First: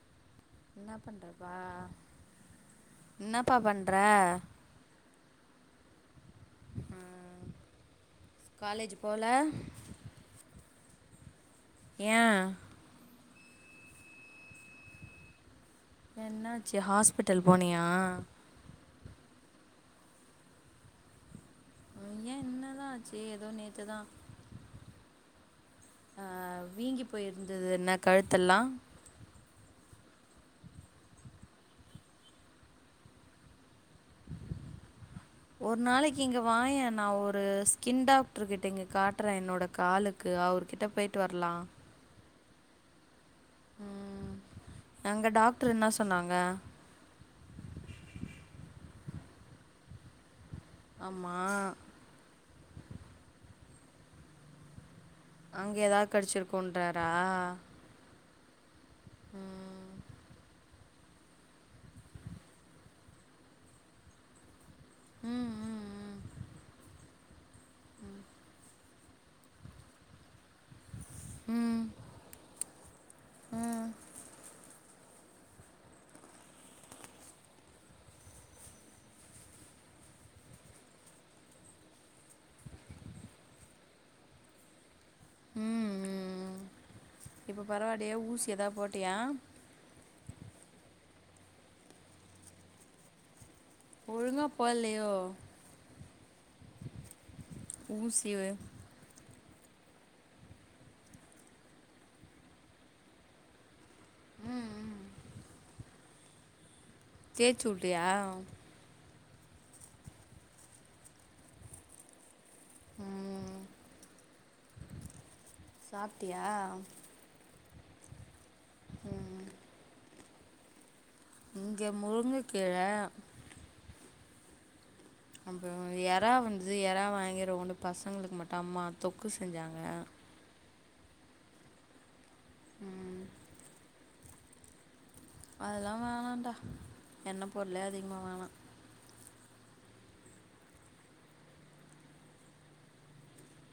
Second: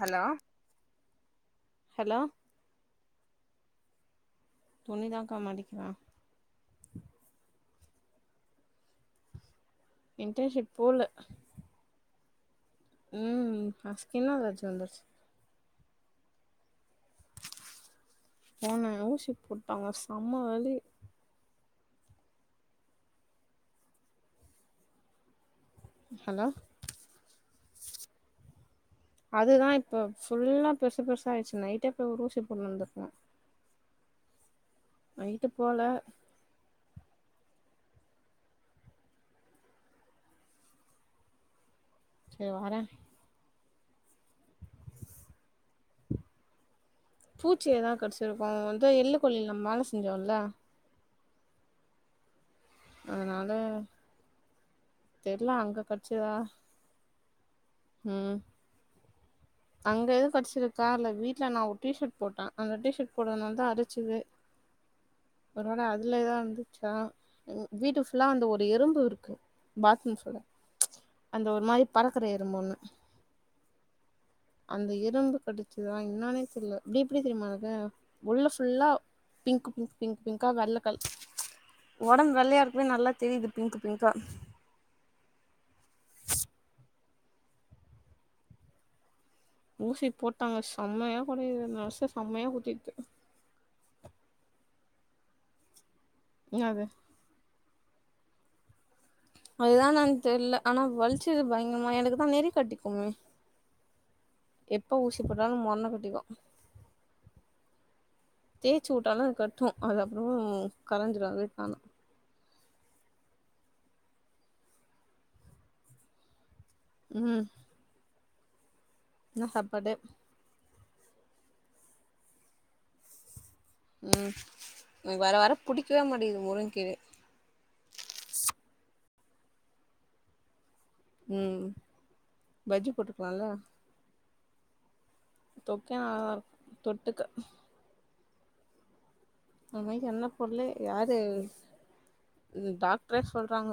hello என்ன பண்றப்பா hello என்னப்பா பண்ற துணிதாக்கா மடிக்றே ஆ காலேஜ் போல இன்டன்ஷிப் போல ஏன் ம் அ ஸ்கின் அலர்ஜி வந்துர்ச்சு ஏ என்னாச்சு ஹாஸ்பிட்டல் போனியா போனே ஊசி போட்டாங்க செம்ம வலி ஏன் என்னதா ஆச்சு எதோ நேத்துதா அ ஹலோ வீங்கி போயிருந்தது என்ன கழுத்தெல்லா அதுதா இப்ப ஃபுல்லா பெருசு பெருசா ஆயிச்சு நைட்டே போய் ஒரு ஊசி போட்டுன் வந்துருக்கே நைட்டு போல ஒரு நாளைக்கு இங்க வாயே நா ஒரு ஒரு ஸ்கின் டாக்ட்ரு கிட்ட இங்க காட்றே என்னோட காலுக்கு அவர்கிட்ட பேய்ட்டு வர்லா செரி வரே ம் அங்க டாக்ட்ரு என்ன சொன்னாங்க பூச்சி எதா கடிச்சிருக்கு வந்து எள்ள கொள்ளைல நம்ம வேல செஞ்சோல ஆமா அதனால தெர்ல அங்க எதாது கடிச்சதா கடிச்சிருக்குன்றாரா ம் ம் அங்க எது கடிச்சிருக்கா இல்ல வீட்ல நா ஒரு டீ ஷர்ட் போட்டே அந்த டீ ஷர்ட் போட்டதுனால தா அரிச்சிது ம் ஒருவேல ம் அதுல எதா இருந்துச்சா ம் வீட்டு ஃபுல்லா அந்த ஒரு எறும்பு இருக்கு பாத்ரூம் [unintelligible] அந்த ஒரு ம் மாரி பறக்குற எறும்பு ஒன்னு ம் அந்த எறும்பு கடிச்சுதா என்னானே தெரில இப்டி இப்டி தெரியுமா உனக்கு உள்ள ஃபுல்லா பிங்க் பிங்க் பிங்க் பிங்கா வெள்ள கலர் ஒடம்பு வெள்ளையா இருக்குவே நல்லா தெரிது பிங்க் பிங்க்கா ம் ம் இப்போ பரவாலையா ஊசி எதா போட்டையா ஊசி போட்டாங்க செம்மயா பண்ணிருக்கு நர்ஸ் செம்மயா குத்திருக்கு ஒழுங்க போல்லோயோ என்னாது ஊசி அதுதா நானு தெர்ல ஆனா வலிச்சது பயங்கரமா எனக்கு தா நெறி கட்டிக்குமே எப்போ ஊசி போட்டாலு மொன்ன குத்திக்கு தேச்சு உட்டியா தேச்சு உட்டாலு அது கட்டு அது அப்புறோ கரஞ்சிடு அதுவே தானா ம் சாப்ட்டியா ம் ம் என்ன சாப்பாடு இங்க முருங்கக்கீர ம் எனக்கு வர வர அப்புறோ புடிக்கவே எறா மாட்டேங்குது வந்தது முருங்கீர எறா வாங்கி ரவோண்டு பசங்களுக்கு மட்டு அம்மா தொக்கு செஞ்சாங்க ம் பஜ்ஜி ம் போட்ருக்கலால அதெல்லா தொக்கே நல்லா வேணான்டா இருக்கு தொட்டுக்க எண்ண பொருளோ அதிகமா வேணா இன்னமேக்கு எண்ண பொருளே யாரு இது டாக்டரே சொல்றாங்க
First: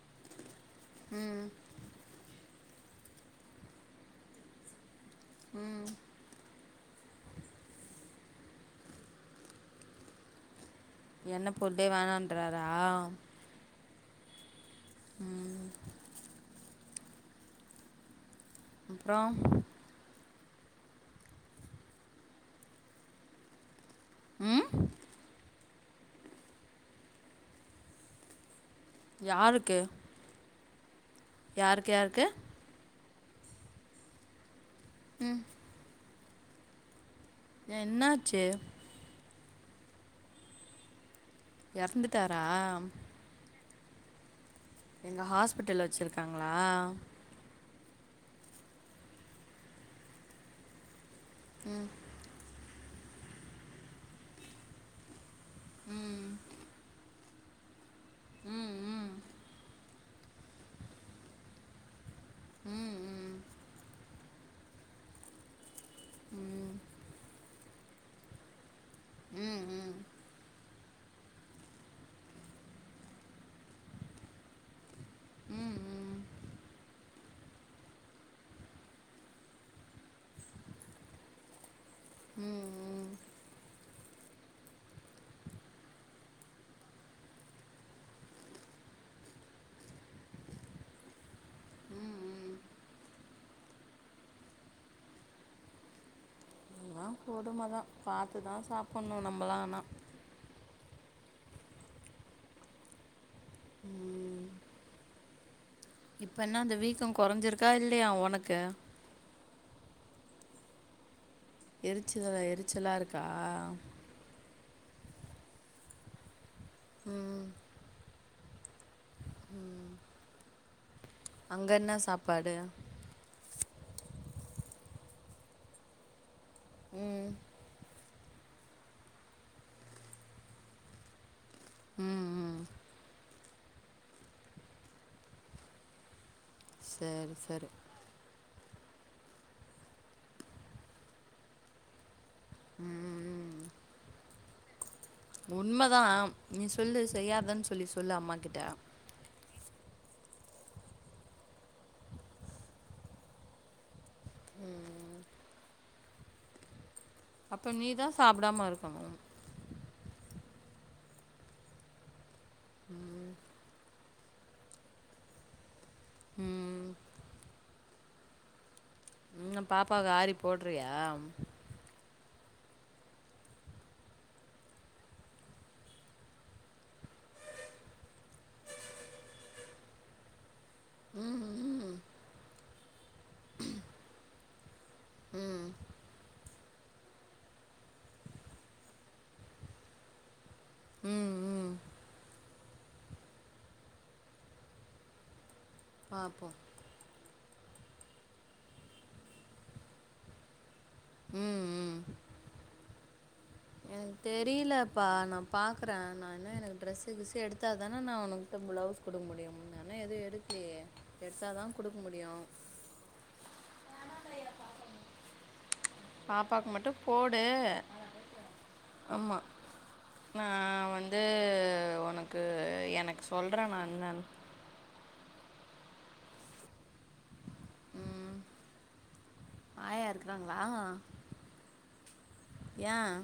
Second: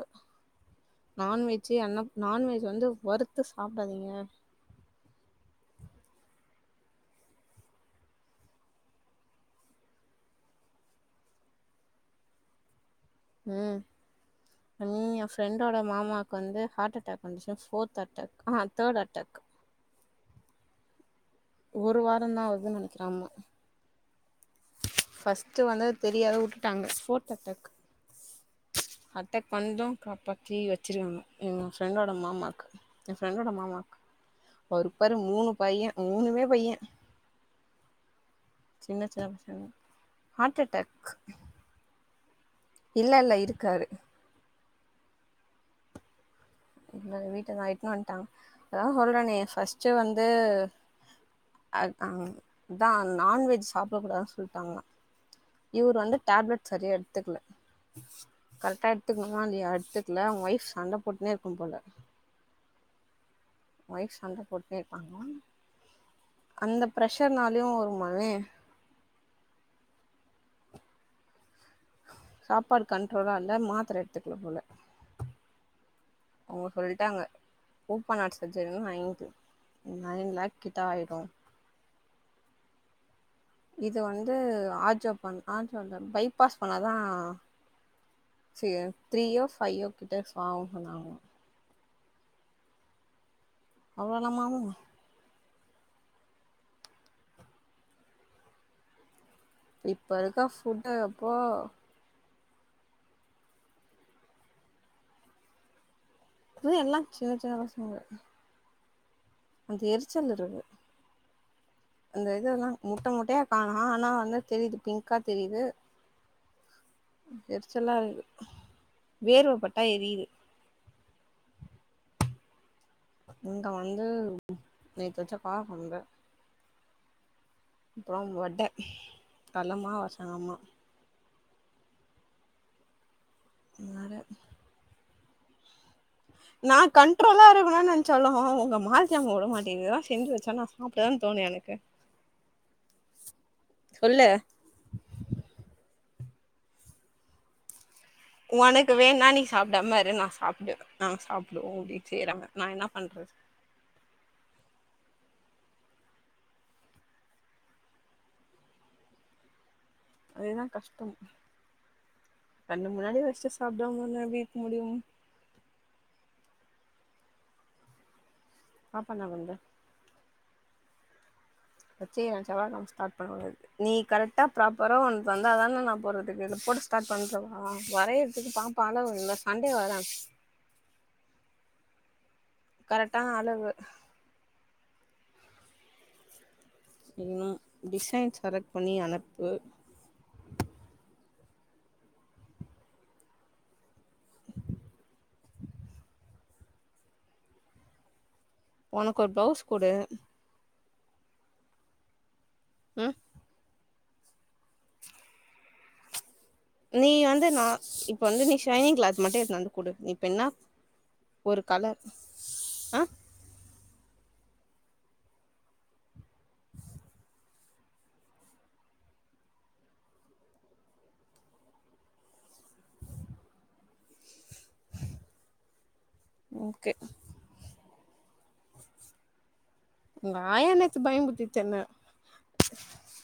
ம் நான்வெஜ்ஜே எண்ண நான்வெஜ் வந்து வறுத்து சாப்டாதீங்க ம் எண்ண பொருளே வேணான்றாரா ம் நீ என் ம் ஃப்ரெண்டோட மாமாவுக்கு வந்து ஹார்ட் அட்டாக் வந்துச்ச ஃபோர்த் அட்டாக் ஆ தேர்ட் அப்புறம் அட்டாக் ஒரு வாரந்தா ஆகுது நெனைக்கற ஆமா ம் ஃபஸ்ட்டு வந்தது தெரியாத உட்டுட்டாங்க ஃபோர்த் அட்டாக் அட்டாக் யாருக்கு வந்து காப்பாத்தி வெச்சிருவாங்க ஏ யாருக்கு ஃப்ரெண்டோட யாருக்கு மாமாக்கு எ ஃப்ரெண்டோட மாமாக்கு அவருக்கு பாரு ம் மூணு பையே மூணுமே பையே என்னாச்சு சின்ன சின்ன பசங்க ஹார்ட் அட்டாக் எறந்துட்டாரா இல்ல இல்ல இருக்காரு எங்க ஹாஸ்பிட்டல்ல வச்சிருக்காங்களா வீட்டுக்கு இட்டுன்னு வந்ட்டாங் அதா சொல்றனே ஃபஸ்ட்டு வந்து ஆ ம் அதான் நான்வெஜ் சாப்பிடக்க கூடாதுன்னு சொல்லிட்டாங்கா இவர் வந்து ம் டேப்லெட் சரியா எடுத்துக்கல ம் கரெக்டா ம் எடுத்துக்கணுமா இல்லையா எடுத்துக்க க்கல அவுங்க ஒய்ஃப் சண்ட போட்டுன்னே இருக்கும் போல ம் ம் ஒய்ஃப் சண்ட போட்டுன்னே இருப்பாங்களாம் ம் ம் அந்த ஃப்ரஷர்னாலயு வருமாவே ம் ம் சாப்பாடு கண்ட்ரோலா தா மாத்திர எடுத்துக்கனு போல ம் ம் அவுங்க சொல்ட்டாங்க ஒபன் ஆட் சர்ஜரின ஐந்து நைன் லேக் கிட்ட ஆயிடு ம் ம் இது வந்து ஆஜோ பண்ண ஆஜோ பைபாஸ் பண்ணாதா செரி த்ரீயோ ஃபைவோ கிட்ட ஆகு சொன்னங்க் ம் ம் அவ்ளோளமாமூ எல்லா கொடும தா பாத்து தா சாப்பணு நம்மளா இப்ப இருக்கற ஃபுட்டு எப்பா ம் இப்ப என்ன இது அந்த எல்லா வீக்கம் சின்ன சின்ன கொறஞ்சிருக்கா பசங்க இல்லையா உனக் க அந்த எரிச்சல் இருக்கு அந்த எரிச்சலா இது எல்லா எரிச்சலா முட்ட இருக்கா முட்டையா காணோ ஆனா வந்து தெரிது பிங்க்கா தெரிது ம் எரிச்சலா இருக்கு வேர்வப்பட்டா எரிது அங்க என்ன சாப்பாடு இங்க வந்து நேத்து வச்ச கார கொழம்பு ம் அப்றம் வட கலமா வசங்கம்மா ம் ம் வேற நா சரி கண்ட்ரோலா சரி இருக்கனு நெ னச்சாலு உங்க மாலத்தி அங்க விடமாட்டேங்கறா செஞ்ச வச்சா நா சாப்படதான தோணு எனக்கு ம் ம் சொல்லு உண்மதா நீ சொல்லு செய்யாதன் சொல்லி சொல்லு அம்மா கிட்ட உனக்கு வேணா நீ சாப்பிடாம இரு நா சாப்டுவ நாங்க சாப்டுவோ அப்டி செய்றாங்க நா என்ன பண்றது ம் அப்ப நீ தா சாப்படாம இருக்கணு அதேதா கஷ்டம் கண்னு முன்னாடி ம் வச்ட்டு சாப்டாம இருந்த எப்டி இருக்க முடியு ம் பாப்பா என்னா பன்ந்து இப்ப அது ஆரி போட்றியா நீ கரெக்டாக ப்ராப்பரா ஒன்னு தந்ததான நா போறதுக்கு இத போட்டு ஸ்டார்ட் பண்றவா வரையதுக்கு பாப்பா அளவு இல்ல சண்டே வர ம் ம் கரெக்டான அளவு ம் இன்னு டிசைன் செலக்ட் பண்ணி அனுப்பு ம் ம் பாப்போ உனக்கு ஒரு பிளவுஸ் போடு ம் ம் ம் எனக்கு தெரிலப்பா நா பாக்குற நா என்ன எனக் நீ ட்ரெஸ்ஸுகிஸ்ஸு வந்து நா எடுத்தா தானே நா இப்ப வந்து நீ வுனக்கிட்ட ஷைனிங் ப்ளவுஸ் கிளாத் குடுக்க மட்டு முடியு எடுத்துனு வந்து குடு நானா எது இப்ப என்ன எடுக்லயே எடுத்தா ஒரு தா குடுக்க கலர் முடியு ஆ பாப்பாக்கு மட்டு போடு ஆம்மா நா வந்து உனக்கு எனக்கு சொல்றே நா என்னானு ஓகே ம் ஆயா இருக்கிறாங்களா நாயே நேத்து பயம்புத்தித்தென்ன ஏன்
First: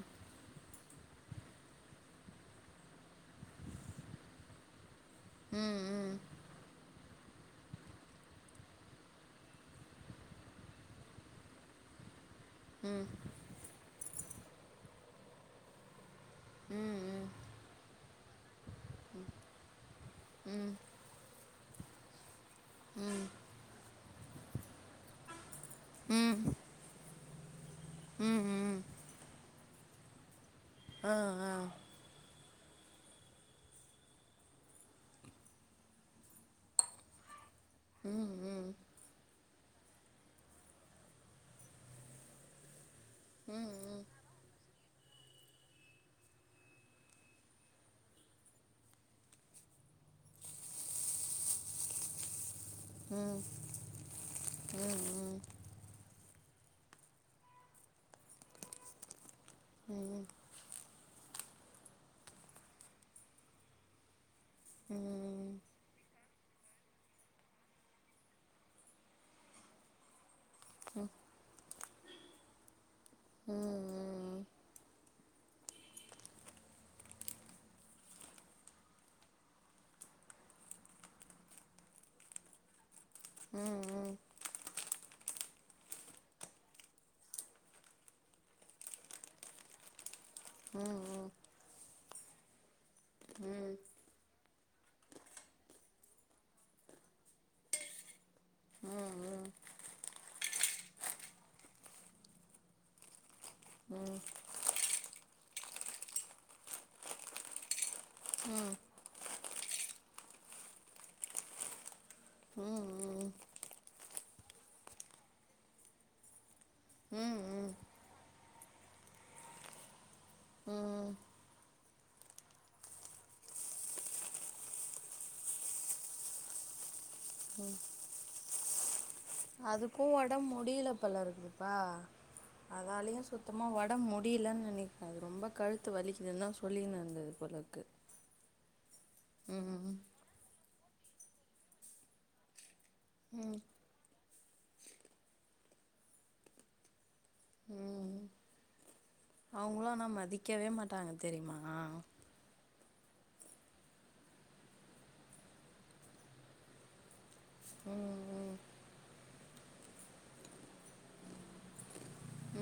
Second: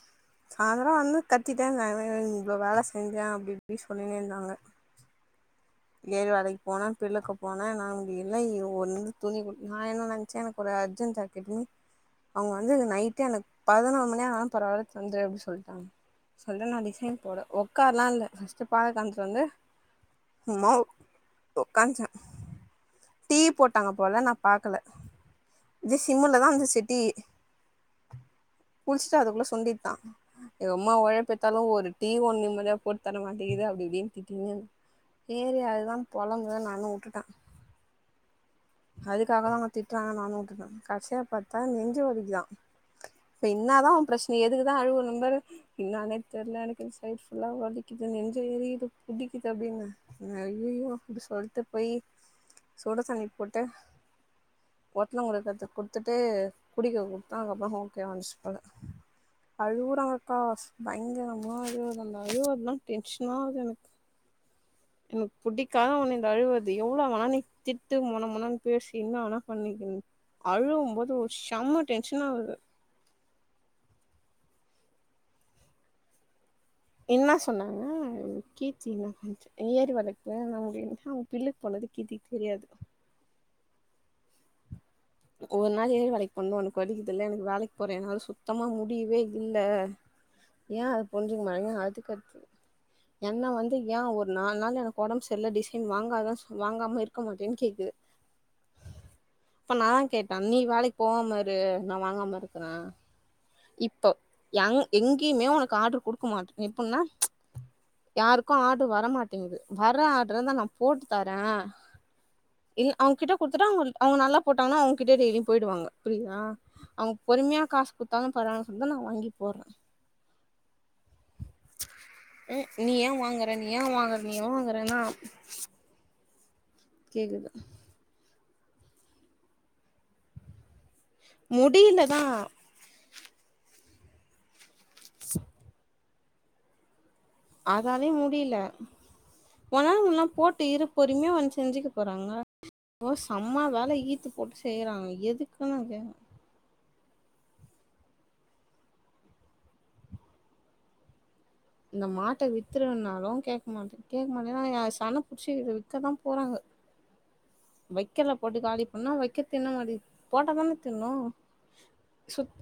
அதலா வந்து கத்திட்டே இருந்தாங்க இவ்ளோ வேல செஞ்சே அப்டி இப்டி சொல்லின்னே இருந்தாங்க ம் ம் ஏரு வேலை போனா பில்லுக்கு போனே நா அங்கு [unintelligible] நா என்ன நெனச்சே எனக்கு ஒரு அர்ஜெண்ட் ஜாக்கெட்டு அவங்க வந்து அந்த ம் நைட்டே எனக் பதனோரு மணி ஆனாலு பரவால்ல தந்துரு அப்டி சொல்ட்டாங்க சோ வந்து நா ம் டிசைன் போட உக்கார்ல்லா இல்ல ஃபஸ்ட்டு பாலகாம்ச்சு வந்து ம் ம் மவ் உக்காஞ்சே டீ போட்டாங்க போல நா பாக்கல [unintelligible] சிம்ல ம் தா இருஞ்சு டி ம் ம் ஃபர்ஸ்ட் அதுக்குள்ள சுந்தி தா எம்மா ஆ ஆ உழைப்பத்தாலு ஒரு டீ ஒன்னு நிம்மதியா போட்டு தர மாட்டேங்குது அப்டிஇப்டினு திட்டினே ஏரிய அது தா [unintelligible] நானு வுட்டுட்ட ம் ம் அதுக்காக தா அவங்க திட்டுறாங்கன் நானு வுட்டுட்டே கடைசியா பாத்தா நெஞ்சு வலிக்குதா இப்ப ம் என்னாதா உ ம் ப்ரச்சன எதுக்குதா அழுவ நம்பரு என்னானே தெர்ல எனக்கு சைட்ஃபுல்லா வலிக்கிது நெஞ்சு எரியுது புடிக்கிது அப்டீன்னு அய்யய்யோ இது சொல்த்த பொயி சுடு ம் தண்ணி ம் போட்டு ஒத்தனங் குடுக்கற்துக்குன் த்துட்டு குடிக்க குடுத்தாங்கப்புறோ ஹோம்கே வந்துச்சு போல ம் ம் ம் ம் அழுவுறாங்க்காஸ் பயங்கரமா அழுவுது அந்த அழுவருதுதா டென்ஷனாவுது எனக்கு எனக்கு புடிக்காத ஒன்னு இந் து அழுவருது எவ்ளோ வேணா நீ திட்டு மொண மொணங் பேசி என்னா வேணா பண்ணிக்கிங் அழுவும்போது ஒரு ஷெம்ம டென்ஷனாவுது ம் என்னா சொன்னாங்க இந் கீர்த்தி இன்னா பண்ச்சு இயரு வழக்கே இன்னு முடியல ஹவ் பில்லுக்கு போனது கீர்த்திக்கு தெரியாது ம் ம் ஒவ்வொரு நாள் ஏறு வேலைக்கு போண்ணா உனக்கு வலிக்குதில்ல எனக்கு வேலைக்கு போறே என்னால சுத்தமா முடியவே இல்ல ஏ ம் ம் அது ம் புரிஞ்சிக்க மாட்டேங்க அதுக்கடுத்து என்ன வந்து ஏ ஒரு நால் நாலு எனக்கு ஒடம்பு செரில்ல டிசைன் வாங்காத சொ வாங்காம இருக்க மாட்டேயான் கேக்குது ம் அப்ப நாங் கேட்டே நீ வேலைக்கு போவாம இரு நா வாங்காம இருக்கறே இப்போ எங் எங்கியுமே உனக்கு ஆர்டுரு குடுக்க மாட்ரு எப்பன்னா ச் யாருக்கு ஆர்டரு வர மாட்டேங்கிது வர்ற ஆர்டருந்தா நா போட்டு தரே இ அவங்கிட்ட குடுத்துட்டா அவங்க அவங்க நல்லா போட்டாங்கன்னா அவங்கிட்டேயே டெய்லியு போயிடுவாங்க புரியுதா அவங்க பொறுமையா காசு குடுத்தாங்கன்னு பரவால சொல்லிதா நா வாங்கிக் போறே ம் ச் ம் நீ ஏ வாங்கற நீ ஏ வாங்கற நீ ஏ வாங்கறேன்னா கேக்குது ம் அதுக்கு ஒடம் முடியில முடிலதா அதாலயு சுத்தமா ஒடம் முடியிலன் நெனக்கிற அது ரொம்ப கழுத்து வலிக்குதுன்னு தா சொல்லிகின்னு இருந்துது அதாலயு முடில ஒன்னால ம் முட்லனா போட்டு இரு பொருமையா வந்து செஞ்சுக்க போறாங்க போ செம்ம வேல ஈத்து போட்டு செய்யறாங்க எதுக்குன்னு நா கேக் ம் அவுங்களு ஆனா மதிக்கவே மாட்டாங்க தெரிமா இந்த மாட்ட வித்தரனாலு கேக்க மாட்ட கேக் மாட் ஏனா நீங்க சன்ன புடிச்சு விக்கதா போறாங்க ம் வக்கல ம் போட்டு காலி பண்ணா வக்க தின்ன மாரி போட்ட தான திண்ணோ சுத்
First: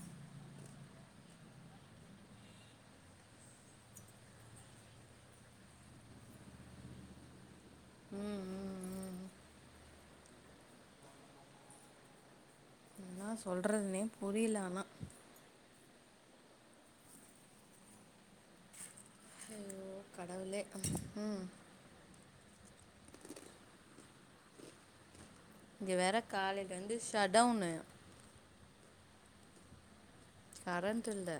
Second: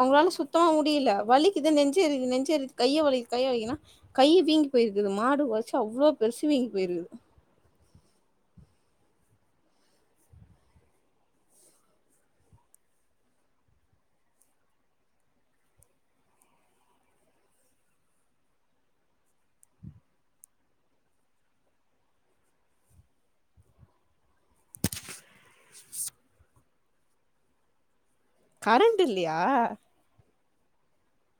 அவுங்ளால சுத் தமா முடில வலிக்குது நெஞ்சேறிது நெஞ்சேறி கைய வலிக் கைய வலிக்குனா கையி வீங்கி போயிருக்குது மாடு ஒதச்சு அவ்ளோ பெருசு வீங்கி போயிருக்குது ம் ம் ம் என்ன சொல்றதுனே புரில ஆனா ஐயோ கடவுளே ம் இங்க வேற காலைலேருந்து ஷட்டவுனு கரண்ட் இல்லையா கரண்ட்டுல்ல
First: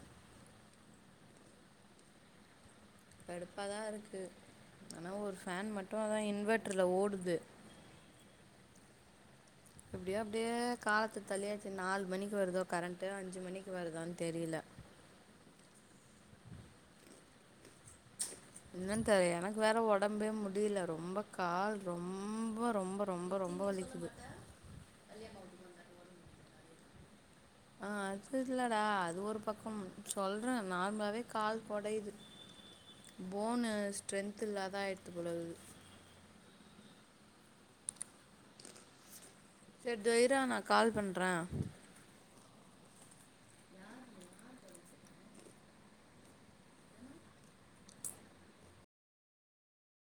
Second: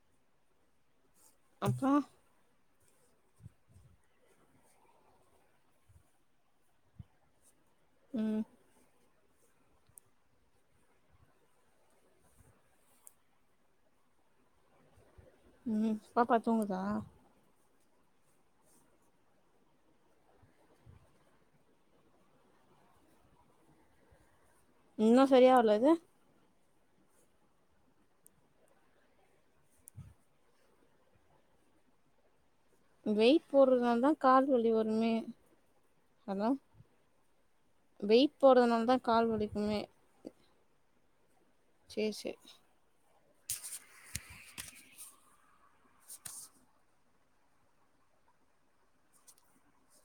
அப்ரோ கடுப்பாதா இருக்கு ஆனா ஒரு ஃபேன் மட்டு அதா இன்வெட்டர்ல ஓடுது ம் எப்டியோ அப்டியே காலத்த தள்ளியாச்சி நாலு மணிக்கு வருதோ கரண்ட்டு அஞ்சு மணிக்கு வருதான்னு தெரில ம் பாப்பா தூங்குதா என்னன் தெரில எனக்கு வேற உடம்பே முடியல ரொம்ப கால் ரொம்ப ரொம்ப ரொம்ப ரொம்ப வலிக்குது இன்னு சரியா வரல இது ஆ அது இல்லடா அது ஒரு பக்கம் சொல்றேன் நார்மலாவே கால் கொடையுது வெயிட் போனு போட்றதுனால தான் ஸ்ட்ரென்த் கால் வலி இல்லாத ஆயிடுத்து வருமே போல இருக்குது ஹலோ வெயிட் போட்றதுனால தான் கால் வலிக்குமே இந்தோ இர்ரா நா கால் பண்ணற செ செ